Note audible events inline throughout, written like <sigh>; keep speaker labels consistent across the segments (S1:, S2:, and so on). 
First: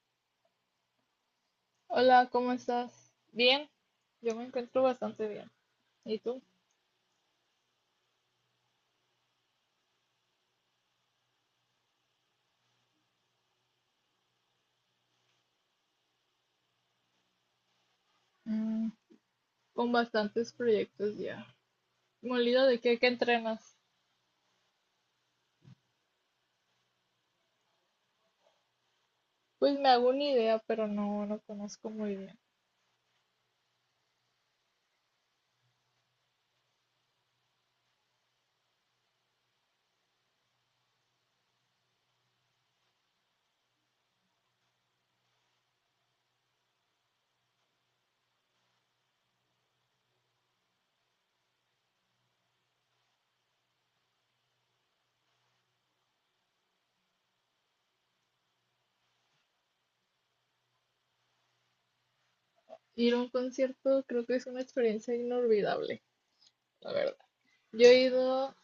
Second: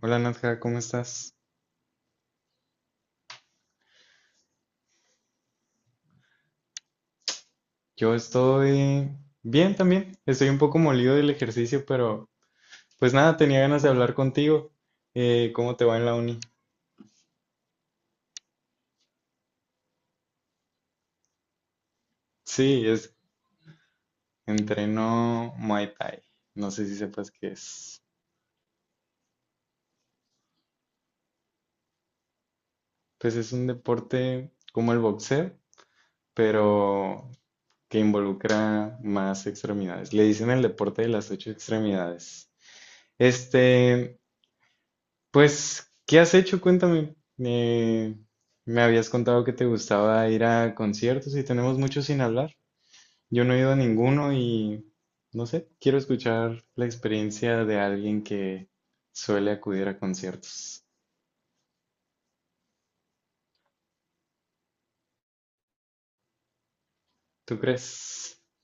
S1: Hola Nadja, ¿cómo estás?
S2: Hola, ¿cómo estás? Bien, yo me encuentro bastante bien. ¿Y tú?
S1: Yo estoy bien también. Estoy un poco molido del ejercicio, pero pues nada, tenía ganas de hablar contigo. ¿cómo te va en la uni?
S2: Mm, Con bastantes proyectos ya. ¿Molido de
S1: Sí,
S2: qué, qué
S1: es
S2: entrenas?
S1: entreno Muay Thai. No sé si sepas qué es.
S2: Pues me hago una idea, pero no, no conozco muy bien.
S1: Pues es un deporte como el boxeo, pero que involucra más extremidades. Le dicen el deporte de las ocho extremidades. Este, Pues, ¿qué has hecho? Cuéntame. Me habías contado que te gustaba ir a conciertos y tenemos mucho sin hablar. Yo no he ido a ninguno y no sé, quiero escuchar la experiencia de alguien que suele acudir a conciertos.
S2: Ir a un concierto creo que es una experiencia inolvidable, la verdad.
S1: ¿Tú
S2: Yo he
S1: crees?
S2: ido,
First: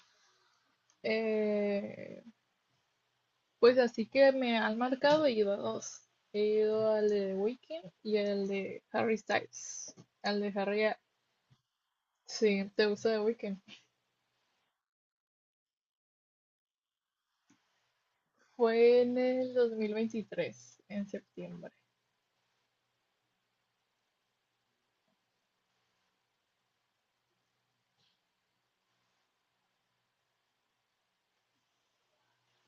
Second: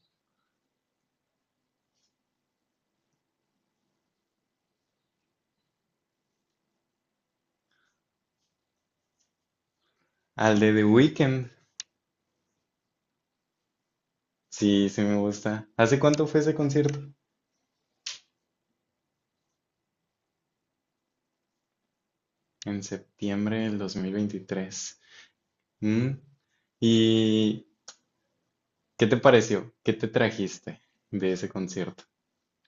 S2: eh, pues así que me han marcado, he ido a dos. He ido al de Weekend y al de Harry Styles. Al de
S1: Al de The
S2: Harry,
S1: Weeknd.
S2: sí, ¿te gusta The Weeknd?
S1: Sí, sí me gusta. ¿Hace cuánto fue ese concierto?
S2: Fue en el 2023 en septiembre.
S1: En septiembre del 2023. ¿Mm? ¿Y qué te pareció? ¿Qué te trajiste de ese concierto?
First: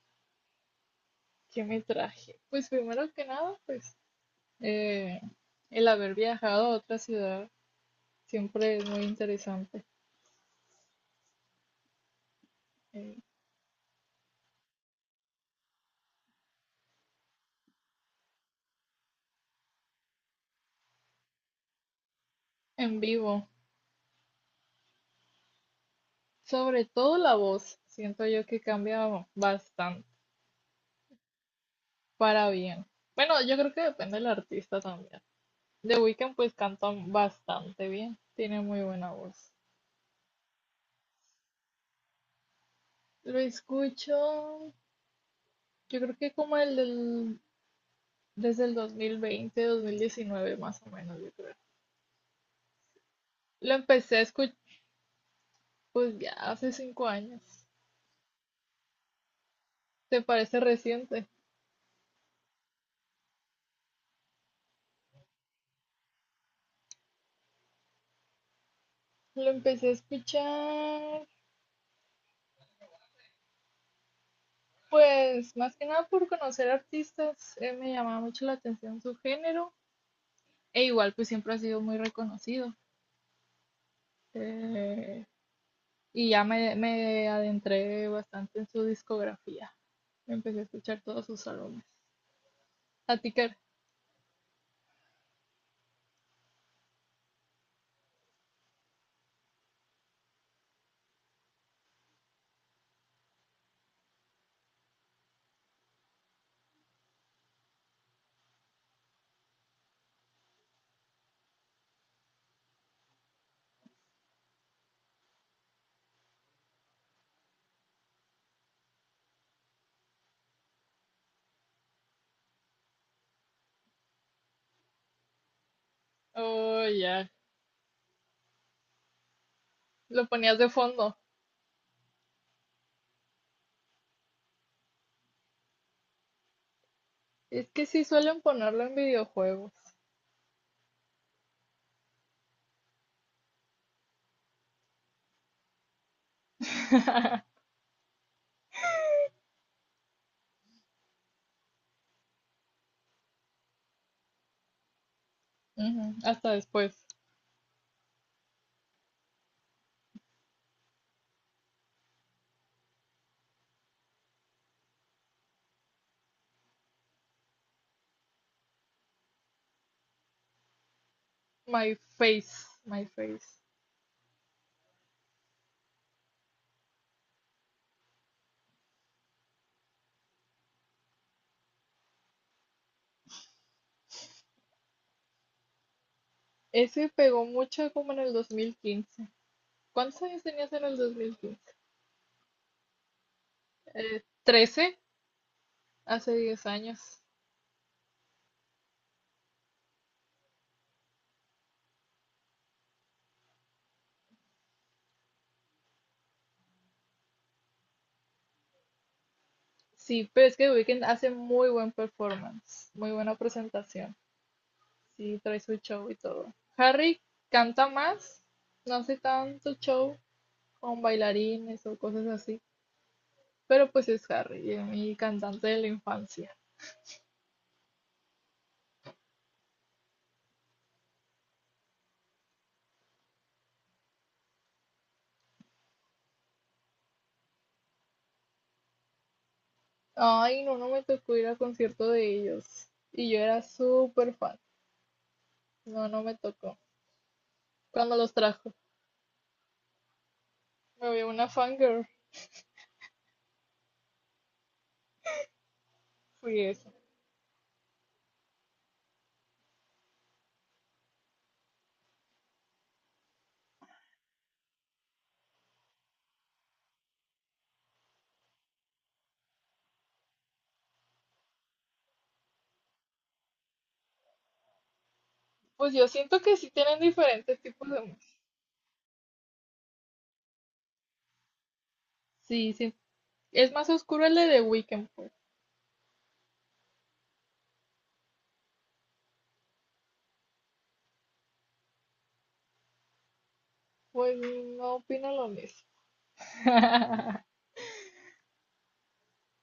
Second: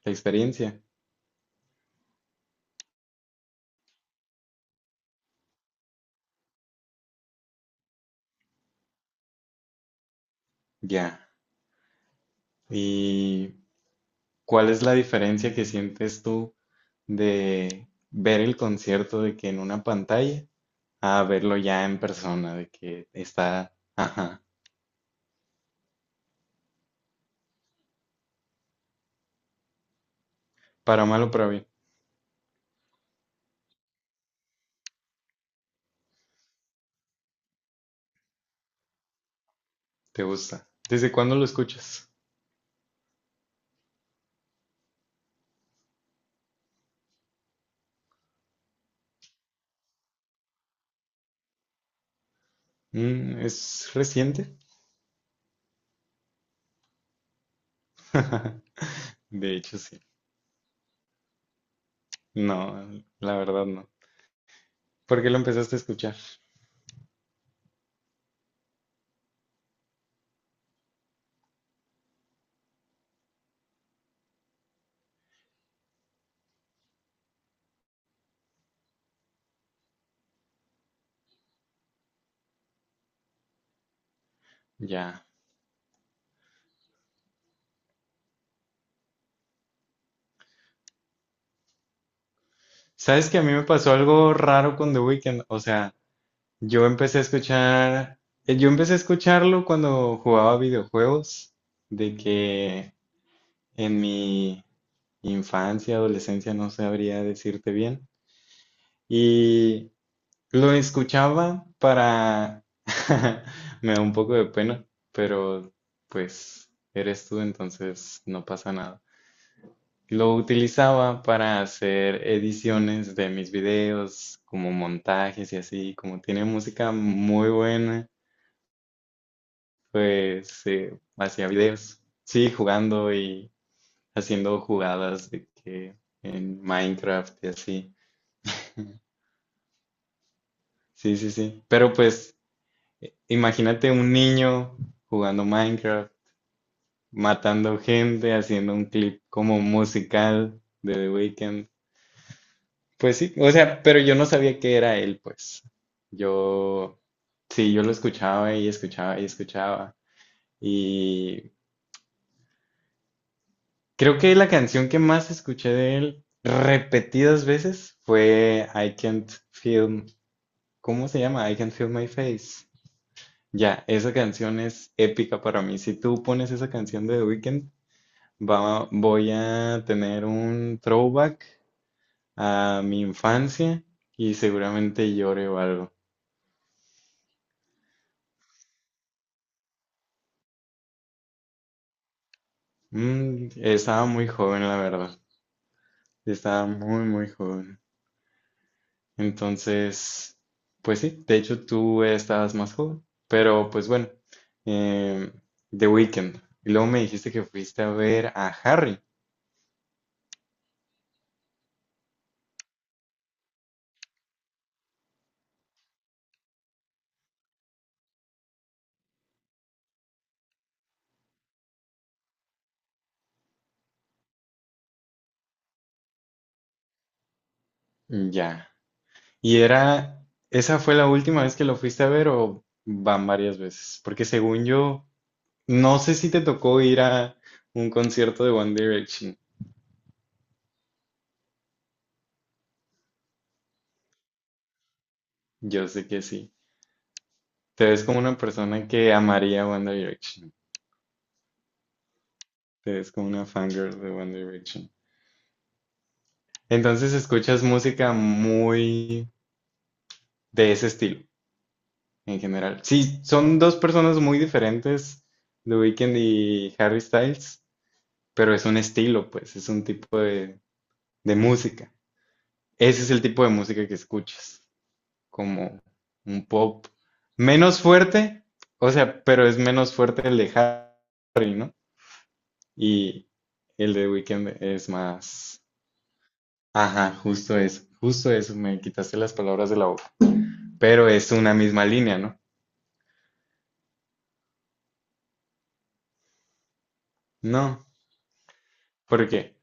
S1: La experiencia.
S2: ¿Qué me traje? Pues primero que nada, pues eh, el haber viajado a otra ciudad siempre es muy interesante,
S1: Ya.
S2: eh,
S1: ¿Y cuál es la diferencia que sientes tú de ver el concierto de que en una pantalla a verlo ya en persona, de
S2: en
S1: que
S2: vivo.
S1: está, ajá,
S2: Sobre todo la voz, siento yo que cambia bastante
S1: para mal o para bien,
S2: para bien. Bueno, yo creo que depende del artista también. The Weeknd pues canta bastante bien, tiene muy buena voz.
S1: te gusta? ¿Desde cuándo lo escuchas?
S2: Lo escucho, yo creo que como el del desde el 2020, 2019 más o menos, yo creo.
S1: Mm,
S2: Lo
S1: ¿es
S2: empecé a escuchar,
S1: reciente?
S2: pues ya hace 5 años.
S1: <laughs> De hecho, sí.
S2: ¿Te parece reciente?
S1: No, la verdad no. ¿Por qué lo empezaste a escuchar?
S2: Lo empecé a escuchar, pues más que nada por conocer artistas. Me llamaba mucho la atención su género. E igual, pues siempre ha sido muy reconocido. Eh,
S1: Ya.
S2: y ya me adentré bastante en su discografía. Empecé a escuchar todos sus álbumes. A
S1: ¿Sabes
S2: ti,
S1: que a mí
S2: qué-
S1: me pasó algo raro con The Weeknd? O sea, yo empecé a escuchar, yo empecé a escucharlo cuando jugaba videojuegos, de que en mi infancia, adolescencia, no sabría decirte bien, y lo escuchaba para, <laughs> me da un poco de pena, pero pues eres tú, entonces no pasa nada. Lo utilizaba para hacer ediciones de mis videos, como montajes y así, como tiene
S2: Oh,
S1: música
S2: ya.
S1: muy buena.
S2: Lo ponías
S1: Pues
S2: de fondo.
S1: hacía videos, sí, jugando y haciendo jugadas de que en Minecraft y
S2: Es que
S1: así.
S2: sí suelen ponerlo en
S1: <laughs>
S2: videojuegos.
S1: Sí, sí, sí. Pero pues imagínate un niño jugando Minecraft,
S2: <laughs>
S1: matando gente, haciendo un clip como musical de The Weeknd. Pues sí, o sea, pero yo no sabía que era él, pues.
S2: Ujú, hasta después.
S1: Yo, sí, yo lo escuchaba y escuchaba y escuchaba. Y creo que la canción que más escuché de él repetidas veces fue I Can't Feel, ¿cómo se llama? I Can't Feel
S2: My
S1: My
S2: Face,
S1: Face.
S2: My Face.
S1: Ya, esa canción es épica para mí. Si tú pones esa canción de The Weeknd, voy a tener un throwback a mi infancia y seguramente llore o algo.
S2: Ese pegó mucho como en el 2015. ¿Cuántos años tenías en el 2015?
S1: Mm, estaba muy joven, la
S2: 13,
S1: verdad.
S2: hace 10
S1: Estaba
S2: años.
S1: muy, muy joven. Entonces, pues sí, de hecho tú estabas más joven, pero pues bueno, em, The Weeknd. Y luego me dijiste que fuiste a ver a Harry.
S2: Sí, pero es que The Weeknd hace muy buen performance, muy buena presentación. Sí, trae su show y todo. Harry canta más, no hace tanto show con bailarines o cosas así, pero pues es Harry, mi cantante de la infancia.
S1: Ya. ¿Y era, esa fue la última vez que lo fuiste a ver o van varias veces? Porque según yo, no sé si te tocó ir a un concierto de One Direction.
S2: Ay, no, no me tocó ir al concierto de ellos. Y yo era súper fan.
S1: Yo sé
S2: No, no
S1: que
S2: me
S1: sí.
S2: tocó.
S1: Te ves
S2: Cuando
S1: como
S2: los
S1: una
S2: trajo,
S1: persona que amaría One Direction.
S2: me vi una fangirl.
S1: Te ves como una fangirl de One Direction.
S2: Fui eso.
S1: Entonces escuchas música muy de ese estilo en general. Sí, son dos personas muy diferentes, The Weeknd y Harry Styles, pero es un estilo, pues, es un tipo de música. Ese es el tipo de música que escuchas, como
S2: Pues yo siento
S1: un
S2: que sí
S1: pop
S2: tienen diferentes
S1: menos
S2: tipos de música.
S1: fuerte, o sea, pero es menos fuerte el de Harry, ¿no?
S2: Sí, sí.
S1: Y
S2: Es más
S1: el de The
S2: oscuro el de The
S1: Weeknd es
S2: Weeknd, pues.
S1: más... Ajá, justo eso, me quitaste las palabras de la boca. Pero es una misma línea, ¿no?
S2: Pues no opino lo mismo. <laughs>
S1: No, ¿por qué?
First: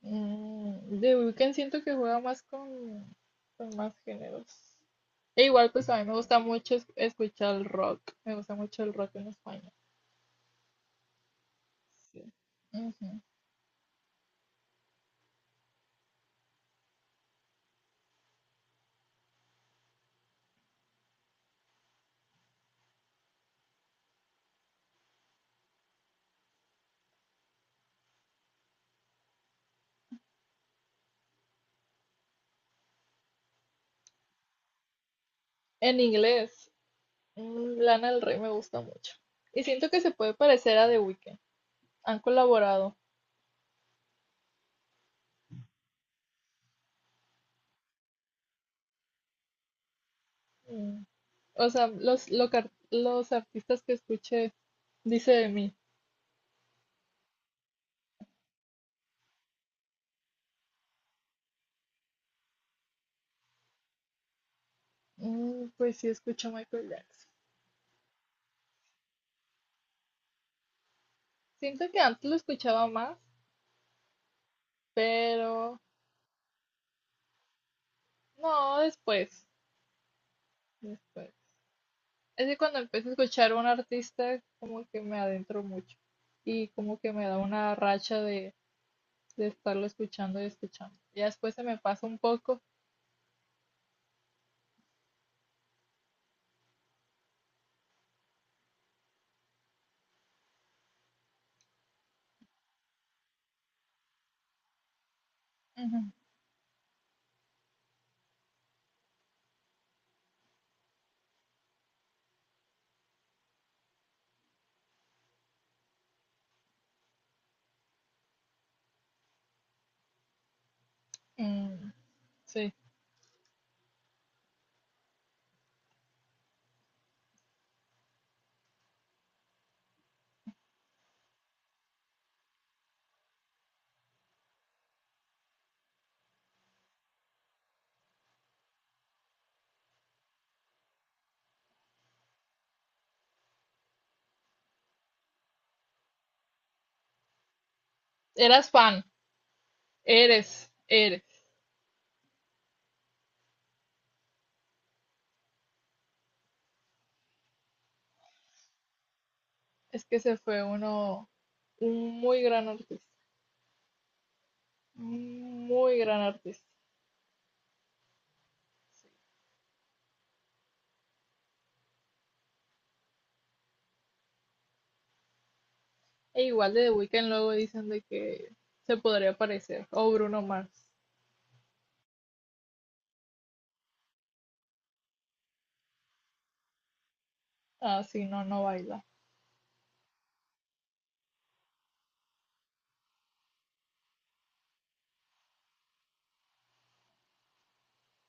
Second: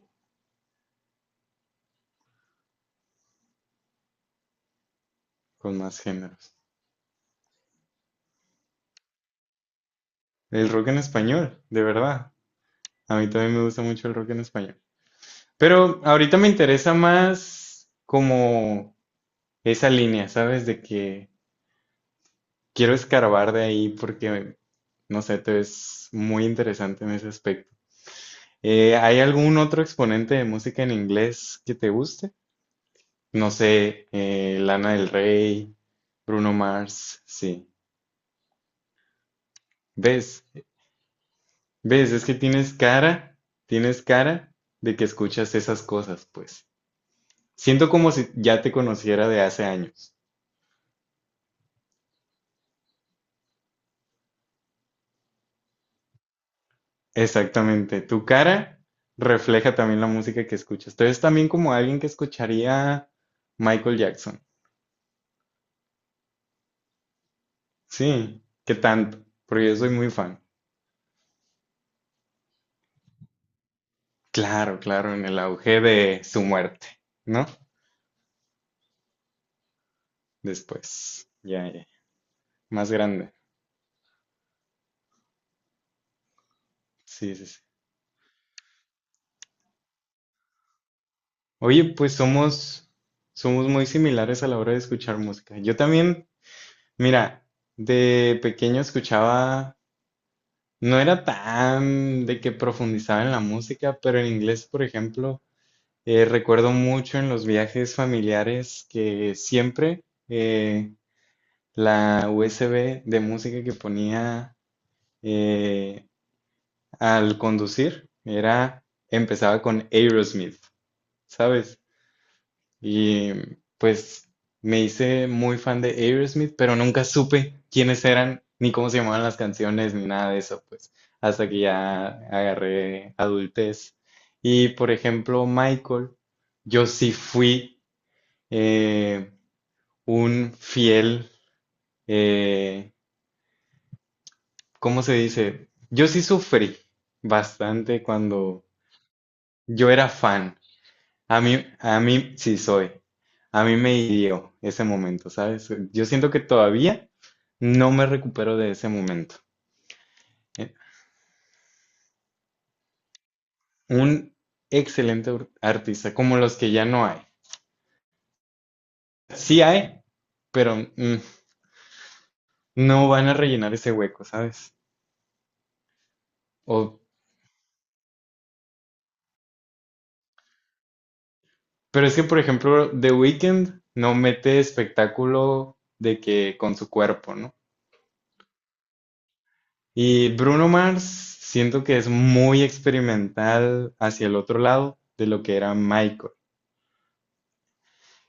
S2: The Weeknd siento que juega más con, más géneros. E igual,
S1: Con
S2: pues a
S1: más
S2: mí me gusta
S1: géneros.
S2: mucho escuchar el rock. Me gusta mucho el rock en español.
S1: El rock en español, de
S2: Sí.
S1: verdad. A
S2: Ujú.
S1: mí también me gusta mucho el rock en español. Pero ahorita me interesa más como esa línea, ¿sabes? De que quiero escarbar de ahí porque, no sé, te ves muy interesante en ese aspecto. ¿hay algún otro exponente de música en inglés que te guste? No sé, Lana del Rey,
S2: En
S1: Bruno
S2: inglés.
S1: Mars, sí.
S2: Lana del Rey me gusta mucho. Y siento que se puede
S1: ¿Ves?
S2: parecer a The Weeknd.
S1: ¿Ves?
S2: Han
S1: Es que
S2: colaborado.
S1: tienes cara de que escuchas esas cosas, pues. Siento como si ya te conociera de hace años.
S2: Mm, O sea, los artistas que escuché, dice de mí.
S1: Exactamente. Tu cara refleja también la música que escuchas. Entonces también como alguien que escucharía Michael Jackson.
S2: Pues sí, escucho a Michael Jackson.
S1: Sí, ¿qué tanto? Porque yo soy muy fan.
S2: Siento que antes lo escuchaba más,
S1: Claro, claro, en el
S2: pero
S1: auge de su muerte, ¿no?
S2: no, después.
S1: Después,
S2: Después.
S1: ya, ya,
S2: Es que cuando
S1: más
S2: empiezo a
S1: grande.
S2: escuchar a un artista, como que me adentro mucho. Y como que me
S1: Sí,
S2: da
S1: sí, sí.
S2: una racha de, estarlo escuchando y escuchando. Ya después se me
S1: Oye,
S2: pasa
S1: pues
S2: un poco.
S1: somos, somos muy similares a la hora de escuchar música. Yo también mira, de pequeño escuchaba, no era tan de que profundizaba en la música, pero en inglés, por ejemplo,
S2: Ujú.
S1: recuerdo mucho en los viajes familiares que siempre eh, la USB de música que ponía eh, al conducir era, empezaba con Aerosmith, ¿sabes?
S2: Mm, sí.
S1: Y pues me hice muy fan de Aerosmith, pero nunca supe quiénes eran, ni cómo se llamaban las canciones, ni nada de eso, pues, hasta que ya agarré adultez. Y por ejemplo, Michael, yo sí fui eh, un fiel, eh, ¿cómo se dice? Yo sí sufrí bastante cuando
S2: Eras fan,
S1: yo era fan.
S2: eres, eres.
S1: A mí, sí soy. A mí me hirió ese momento, ¿sabes? Yo siento que todavía no me recupero de ese momento.
S2: Es que se fue
S1: Eh,
S2: uno, un muy gran artista,
S1: Un excelente
S2: un muy
S1: artista,
S2: gran
S1: como los
S2: artista.
S1: que ya no hay.
S2: Sí.
S1: Sí hay, pero mm, no van a rellenar ese hueco, ¿sabes?
S2: E igual de The
S1: O,
S2: Weeknd luego dicen de que se podría parecer. O Bruno Mars.
S1: pero es que, por ejemplo, The Weeknd no mete espectáculo de que con su cuerpo, ¿no?
S2: Ah, sí, no, no baila.
S1: Y Bruno Mars siento que es muy experimental hacia el otro lado de lo que era Michael.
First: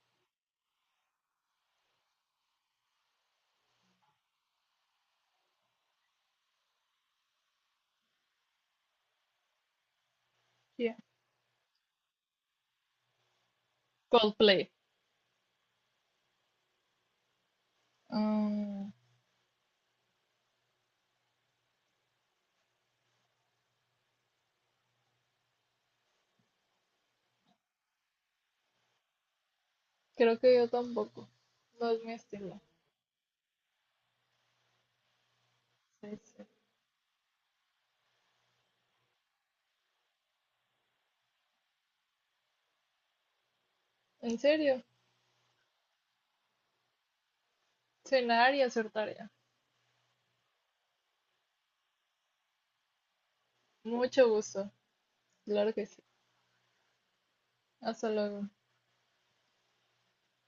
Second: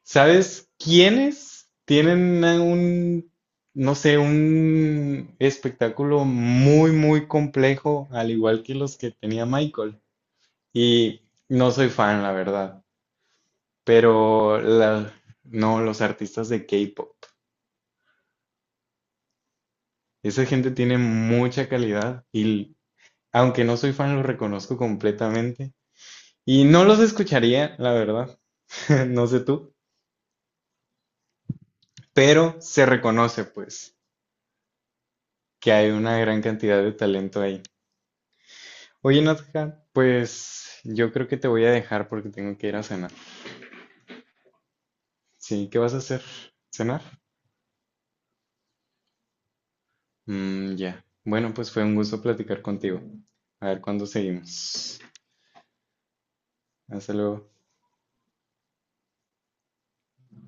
S1: ¿Sabes quiénes tienen a un, no sé, un espectáculo muy, muy complejo, al igual que los que tenía Michael?
S2: Yeah.
S1: Y no soy fan, la verdad, pero
S2: Coldplay.
S1: no, los artistas de K-pop.
S2: Mm,
S1: Esa gente tiene mucha calidad y aunque no soy fan, los reconozco completamente. Y no los escucharía, la verdad, <laughs> no sé tú,
S2: creo que yo tampoco. No es mi
S1: pero
S2: estilo.
S1: se reconoce pues que hay
S2: Sí,
S1: una gran
S2: sí.
S1: cantidad de talento ahí. Oye, Nadja, pues yo creo que te voy a dejar porque tengo que ir a cenar.
S2: ¿En serio?
S1: Sí, ¿qué vas a hacer? ¿Cenar?
S2: Cenar y hacer tarea.
S1: Mm, ya. Bueno, pues fue un gusto platicar contigo. A ver cuándo
S2: Mucho gusto.
S1: seguimos.
S2: Claro que sí.
S1: Hasta luego.
S2: Hasta luego.